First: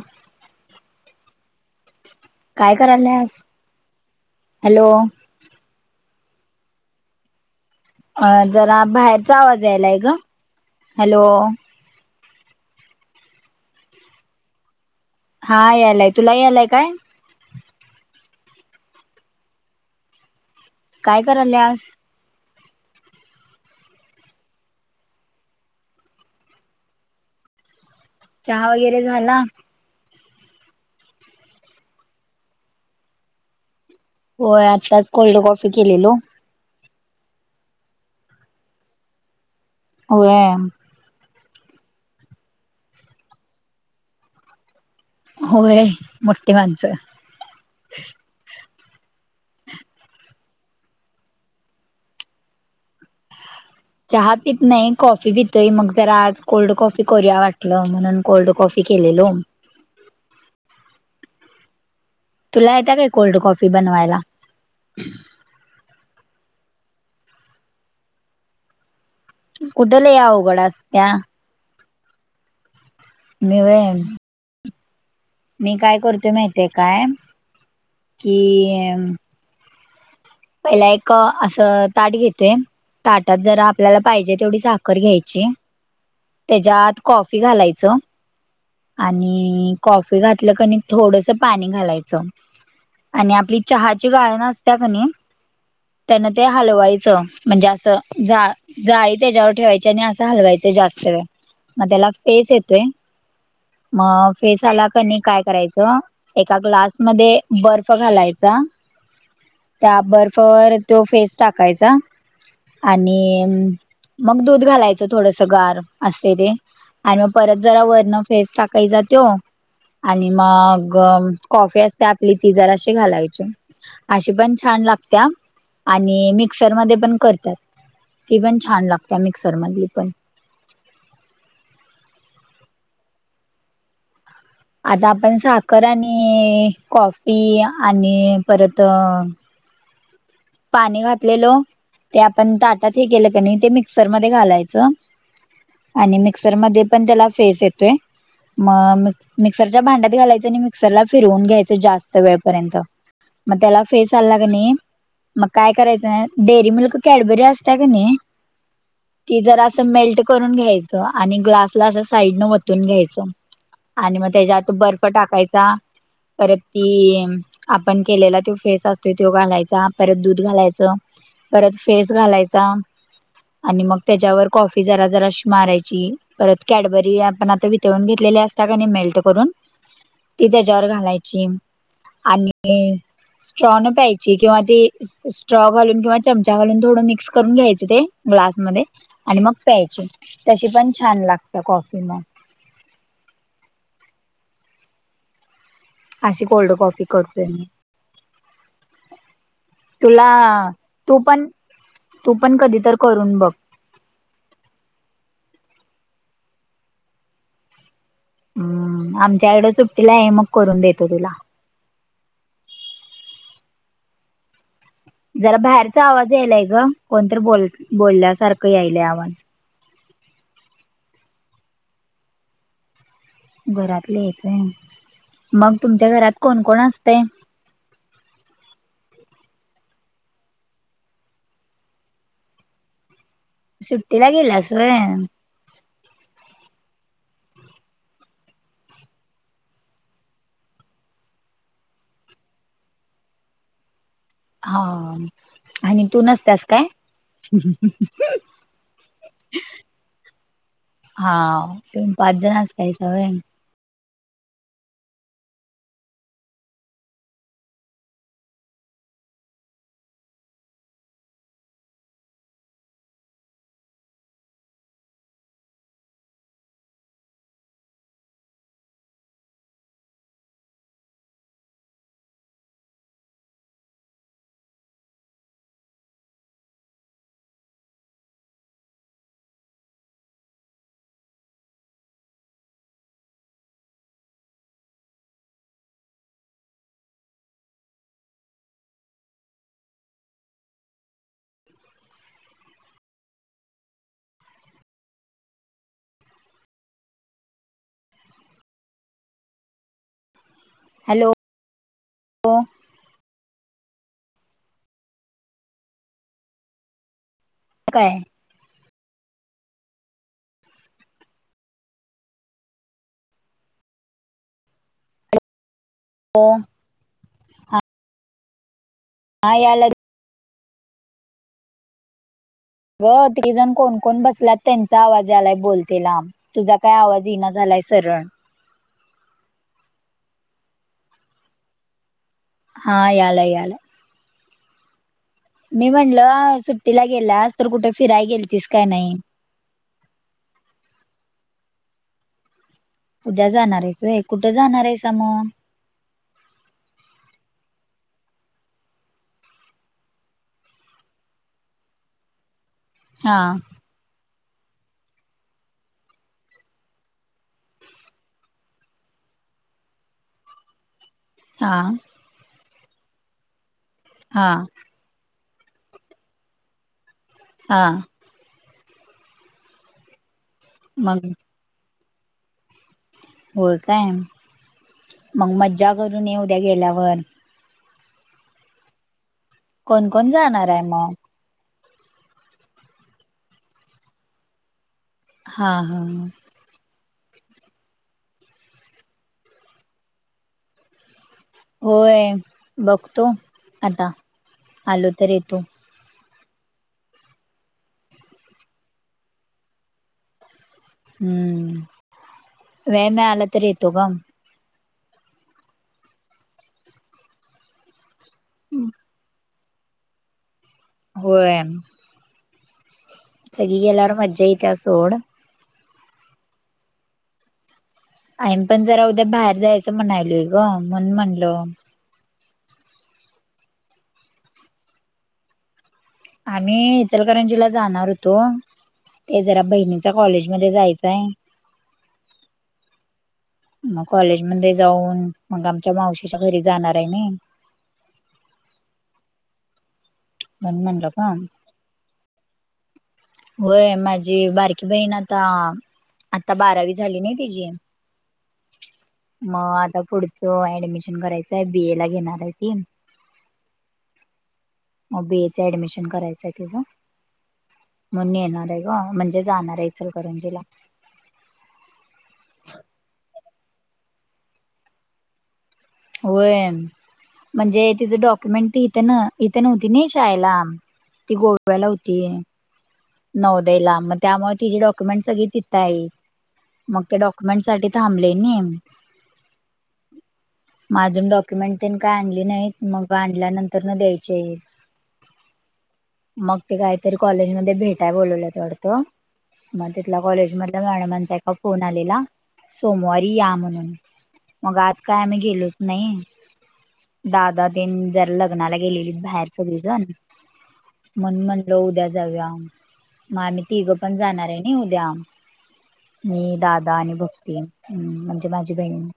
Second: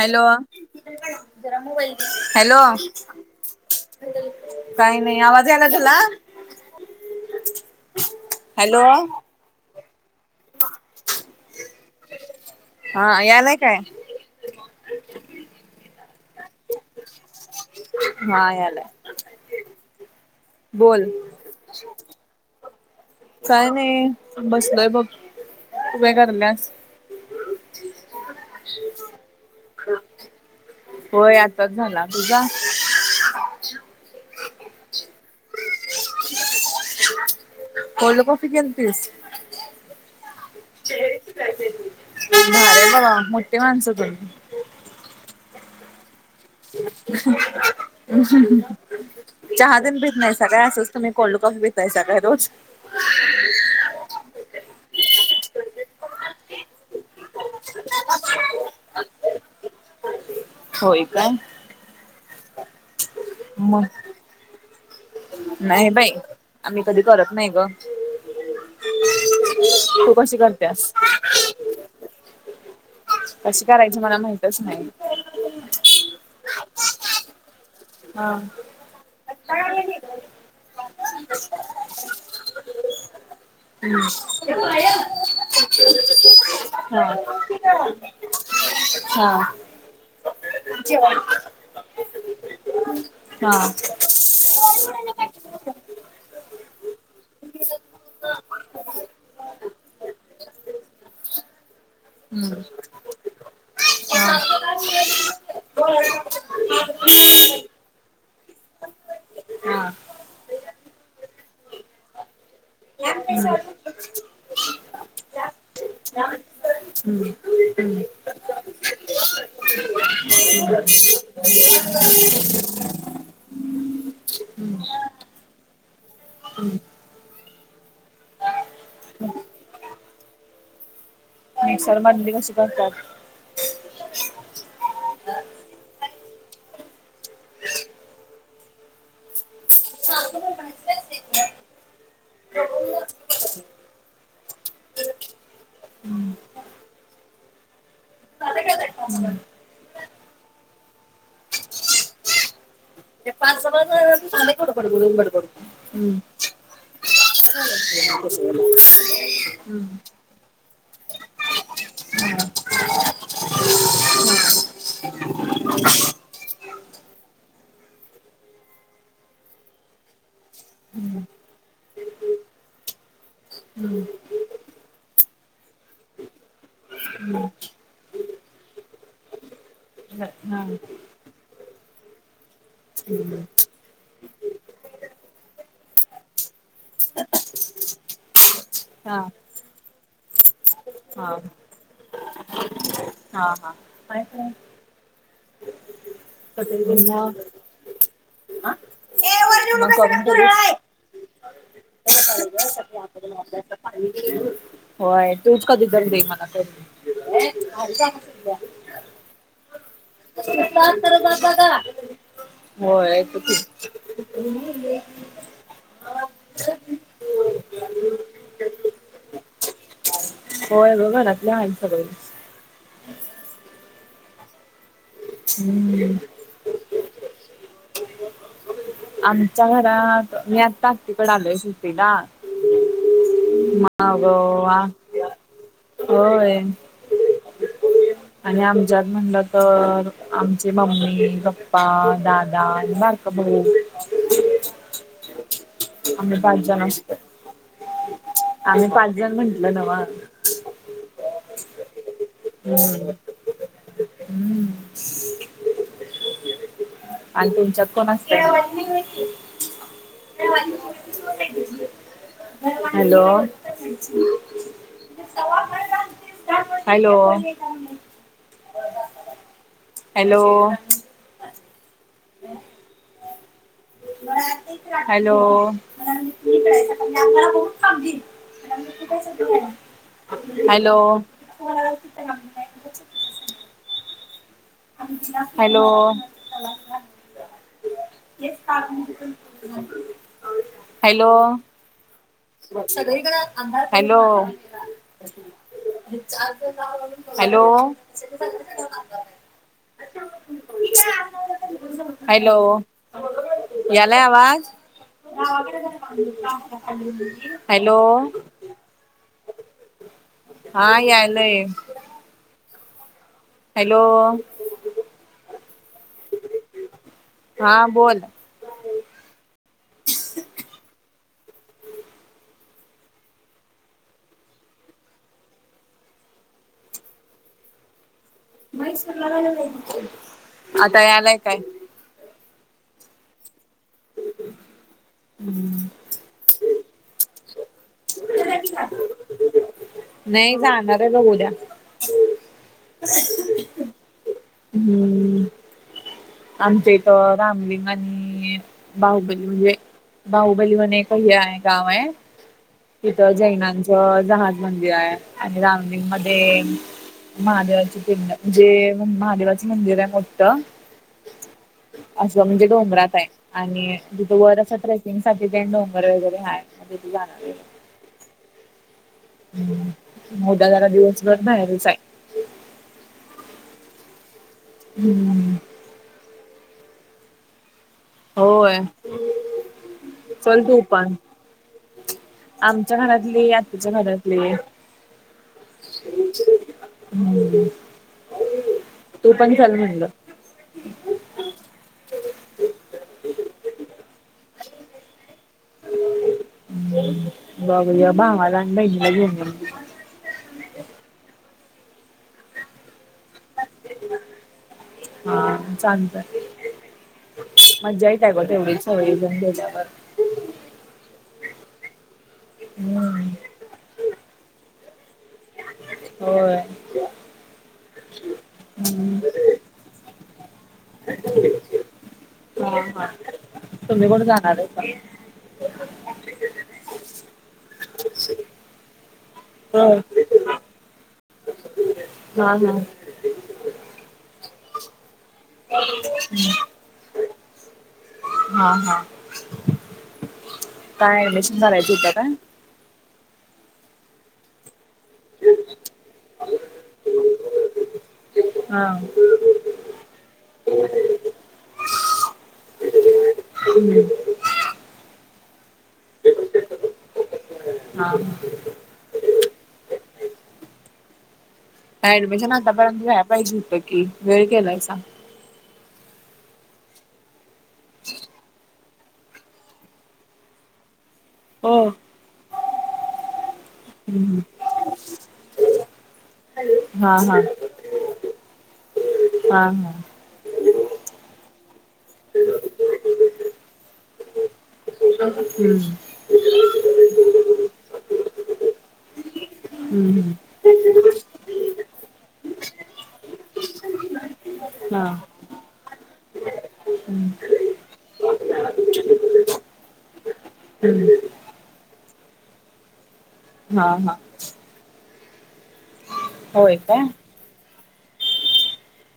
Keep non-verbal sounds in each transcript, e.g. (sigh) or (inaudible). Hello hello काय करायल्यास hello काय नाही आवाज ला (unintelligible) तुला अ जरा हॅलो बाहेरचा आवाज यायलाय ग हॅलो हा यायलाय काय? हा यायलाय तुला यायलाय काय? हा यायलाय. काय करायल्यास? काय नाही बसलोय बघ तू काय करयल्यास? चहा वगैरे झाला. होय आताच झाला तुझा? होय आत्ताच कोल्ड कॉफी केलेलो. कोल्ड कॉफी केलतीस? होय भारी आहे बाबा मोठीे माणसं तुम्ही. होय मोठी (inaudible) माणसं चहा तीन पीत नाही सकाळी असच तुम्ही रोज कोल्ड कॉफी पीतायसा काय रोज? चहा पित नाही कॉफी पितोय मग जरा आज कोल्ड कॉफी करूया वाटलं म्हणून. कोल्ड कॉफी केलेलो. होय काय तुला येते काय कोल्ड कॉफी मग बनवायला? नाही बाई आम्ही कधी करत नाही ग. कुठं तू लय कशी अवघड करतेस? असत्या मी कशी व्हय करायचं मला माहितच नाही. मी काय करतो माहितेय काय हा कि (unintelligible) पहिला एक असं ताट घेतोय ताटात जरा आपल्याला पाहिजे तेवढी साखर घ्यायची. त्याच्या आत हा कॉफी घालायचं. हा आणि कॉफी घातलं कनाय थोडस पाणी घालायचं. आणि हा आपली चहाची गाळन असत्या कणाय त्यांना ते हलवायचं म्हणजे असं जा जाळी त्याच्यावर ठेवायची आणि असं हलवायच जास्त वेळ मग त्याला फेस हम्म येतोय मग हा फेसाला कनी काय करायचं एका ग्लासमध्ये बर्फ घालायचा. हम्म त्या बर्फवर तो फेस टाकायचा. आणि हा मग दूध घालायचं थोडस गार असते ते. आणि मग हम्म परत जरा वरण फेस टाकायचा तो. आणि मग कॉफी असते आपली ति जराशी घालायची. अशी पण छान लागत्या आणि मिक्सर मध्ये पण करतात. ती पण छान लागते मिक्सर मधली पण. मिक्सर मधली कशी करतात? आता आपण साखर आणि कॉफी आणि परत (inaudible) पाणी घातलेलो. ते आपण ताटात हे केलं क नाही ते मिक्सरमध्येध्ये घालायचं. आणि मिक्सर म पण त्याला फेस येतोय म मिक्सरच्या भांड्यात घालायचं आणि मिक्सरला फिरवून घ्यायचं जास्त वेळपर्यंत मत एला फेस आ लागणे. मग काय करायचं डेअरी मुल कॅडबरी असत का नाही ती जर असल. करून घ्यायच आणि ग्लासला असं साईड न वतून घ्यायचं. आणि मग त्याच्यातून बर्फ टाकायचा. परत ती आपण केलेला तो फेस असतो तो घालायचा. परत दूध घालायचं परत फेस घालायचा. आणि मग त्याच्यावर कॉफी जरा जरा मारायची परत कॅडबरी आपण आता वितळून घेतलेली अस. त्या मेल्ट करून ति त्या जवर घालायची आणि स्ट्रॉन प्यायची किंवा ती स्ट्रॉ घालून किंवा चमचा घालून थोडं मिक्स करून घ्यायचं ते ग्लासमध्येध्ये आणि मग प्यायची तशी पण छान लागते कॉफी मग हा हा. मायो. अशी कोल्ड कॉफी हा करतोय मी मग करून तुला दिलीस? तू पण तू पण कधी तर (unintelligible) करून बघ होय तूच कधी दं दे मला कर. उ ब. हम्म आमच्याकडे सुट्टीला आहे मग करून देतो तुला हो त. जरा बाहेरचा आवाज यायलाय ग कोणतरी बोल बोलल्यासारखं यायलय आवाज होय बघ घरातल्या आहे सगळे. घरातले येतय मग तुमच्या हम्म घरात कोण कोण असते. आमच्या घरात मी आता तिकड आलोय सुेट्टीला माग सुट्टीला गेल्यास वा व्हय होय. आणि आमच्यात म्हणलं तर आमची मम्मी पप्पा दादा आणि बा. ह. हा. आणि तू आम्ही पाच नसतास काय? जण असतोय. आम्ही पाच जण म्हंटल नव हा त पाच जणच कायच. हम्म हम्म आणि तुमच्यात कोण असत. (unintelligible) हॅलो. हॅलो. ह. हॅलो. ह. हॅलो. कय म्हणजे आम्हाला बून सांगे आमयला हॅलो. हॅलो. हॅलो. सगळीकडे अंधार पडला हॅलो. हॅलो. (unintelligible) Hello hello. यालाय आवाज. हॅलो काय हा यायलय हॅलो हो हा बोल हा यायला अग तिघीजण जण कोणकण बसलात त्यांचा आवाज यालाय बोलतेला तुझा काय आवाज येना झालाय सरळ आता यालाय काय हा यालय यालय मी म्हणलं सुट्टीला गेलास तर कुठे फिराय गेलतीस काय नाही नाही जाणार आहे बघ उद्या उद्या जाणार आहेस होय कुठं जाणार आहेसा मग हम्म आमच्या इथ रामलिंग आणि बाहुबली म्हणजे बाहुबली म्हणून एक हे आहे गाव आहे तिथं हा जैनांच जहाज मंदिर आहे आणि रामलीर मध्ये महादेवाची पिंड म्हणजे महादेवाच मंदिर आहे मोठ हां असं म्हणजे डोंगरात आहे आणि तिथं हा वर अस ठी ते डोंगर वगैरे आहे जाणार आहे हां हम् उदा जरा मग दिवसभर बाहेरच आहे होय काय मग हम्म मज्जा करून ये उद्या गेल्यावर होय कोण कोण चाल जाणार तू आहे मग पाण आमच्या घरातली आत्ताच्या घरातली हा हा हा ह् तू पण चाल म्हटलं होय बघतो आता आलो तर येतो हम्म बघूया भावालाान बहिणीला घे म्हतो हम्म वेळ मिळाला तर येतो ग हा चालतय मजा येत्या ग तेवढीच सवजण गेल्यावर होय हम् सगळी गेल्यावर मजा येत त्या सोड. हो आ पण जरा हम्म. उद्या बाहेर जायचं म्हणालोय ग म्हणून म्हणल. तुम्ही कोण जाणार आहे आम्ही इचलकरंजीला जाणार होतो ते जरा बहिणीचा. होय. कॉलेज मध्ये जायचाय हा हा मग कॉलेज मध्ये जाऊन मग आमच्या मावशीच्या घरी जाणार आहे मी हा हा म्हणून म्हणलं काय का ऍडमिशन करायचं होत काय होय माझी बारकी बहीण आता आता बारावी झाली नाही तिची हा मग आता पुढचं ऍडमिशन करायचं आहे बीए ला घेणार आहे की. हम्म बी ए ं ऍडमिशन करायचं आहे तिझं हा म्हणून हा. येणार आहे ग म्हणजे जाणार आहे चल करंजीला ऍडमिशन आतापर्ंत या्याय पाहिजे होतं की वेळ केलाय सां. होय म्हणजे तिचं डॉक्युमेंट त यथे ना इथे नव्हती ना शाळेला ती हो. गोव्याला होती. नौदयला मग हम्म. त्यामुळे तिी डॉक्युमेंट सग तिथं येई मग ते हा हा. डॉक्युमेंटसाठी थांबलेणे हा हा हम् माझून डॉक्युमेंट त्यांनी काही आणली नाहीत मग आणल्यानंतर न द्यायचे येईल. हो हम्म मग ते काहीतरी कॉलेजमध्येध्ये भेटाय बोलवलं तेवढतं. मग तिथला हम्म. हम्म. कॉलेज मधल्या मॅडमांचा एका फोन आलेला सोमवारी या म्हणून मग आज हा. काय आम्ही गेलोच नाही हम्म. दहादाहा तीन जरा लग्नाला गेलेली बाहेर सगळी जण हम्म. मण म्हणलं उद्या जाऊ्या मग आम्ही हा तिघं हा. पण जाणार आहे ना उद्या मी होय दादा काय? आणि भक्ती. हम् म्हणजे माझी बहीण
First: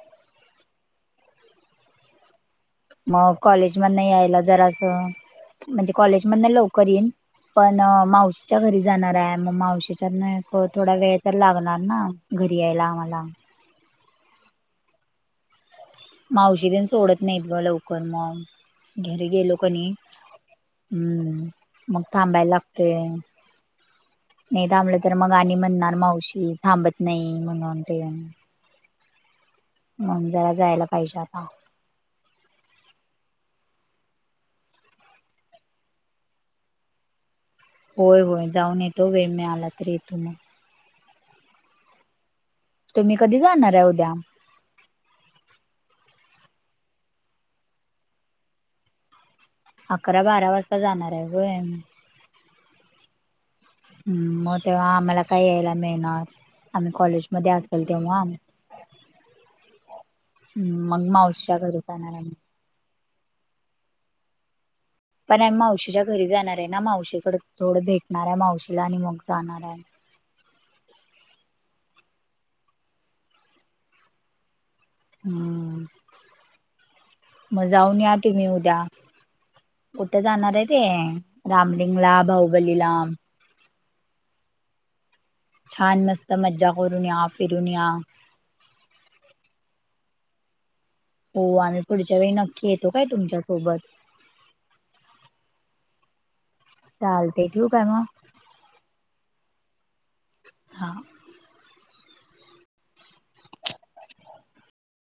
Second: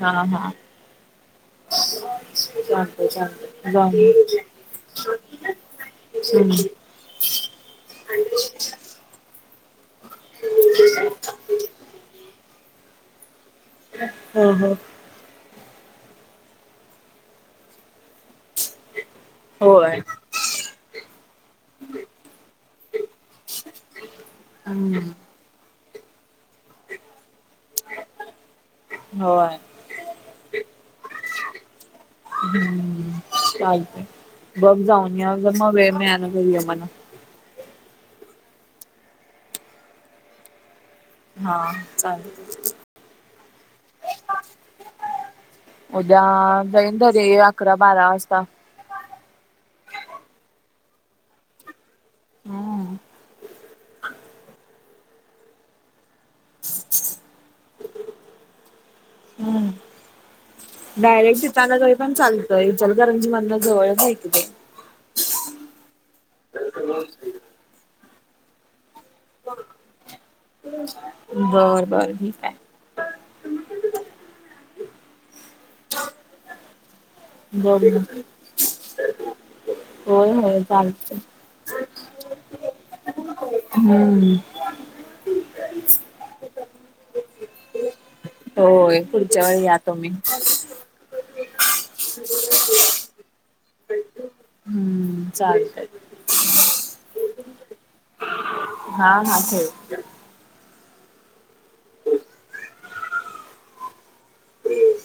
हा हा ह मग कॉलेज मध नाही यायला जरा असं. म्हणजे कॉलेज मध लवकर येईन पण मावशीच्या घरी जाणार आहे मग मावशीच्या थोडा वेळ तर लागणार ना घरी यायला आम्हाला. हा हा मावशी ते सोडत नाहीत ब लवकर मग घरी गेलो कणी होय हम्म मग थांबायला लागते नाही थांबले हम्म तर मग गाणी म्हणणार मावशी थांबत नाही म्हणून ते होय मणून जरा जायला पाहिजे आता हम्म चाल का बघ जाऊन या ज मग वेळ मिळाला घ आहे मणा होय होय जाऊन येतो वेळ मिळाला तर येतो मग. हा चालेल तुम्ही कधी जाणार आहे उद्या उद्या जाईन र अकरा बारा वाजता अकरा बारा वाजता जाणार आहे ग हम हम म तेव्हा आम्हाला काही यायला मिळणार आम्ही कॉलेजमध्ये असेल तेव्हा हम्म हम्म मग डायरेक्ट मावश्या तिथाना घरी तरी जाणार पण आहे म चालतंय इचलकरंजी मदन जवळच आहे की बाई पण आम्ही मावशीच्या घरी जाणारे ना मावशीकडे थोडं भेटणार आहे मावशीला आणि मग जाणार आहे बर बर मी काय हम् बर मजाऊन या बर तुम्ही उद्या कुठे होय जाणार होय आहे ते चालतंय. रामलिंगला बाहुबलीला. हम्म छान मस्त मज्जा करून या फिरून या होय पुढच्या वेळी या तो मी हो आम्ही पुढच्या वेळी नक्की येतो काय तुमच्यासोबत हम् चालतय चालतय ठियू काय मग हा हा (unintelligible) हा हो (inaudible) (inaudible)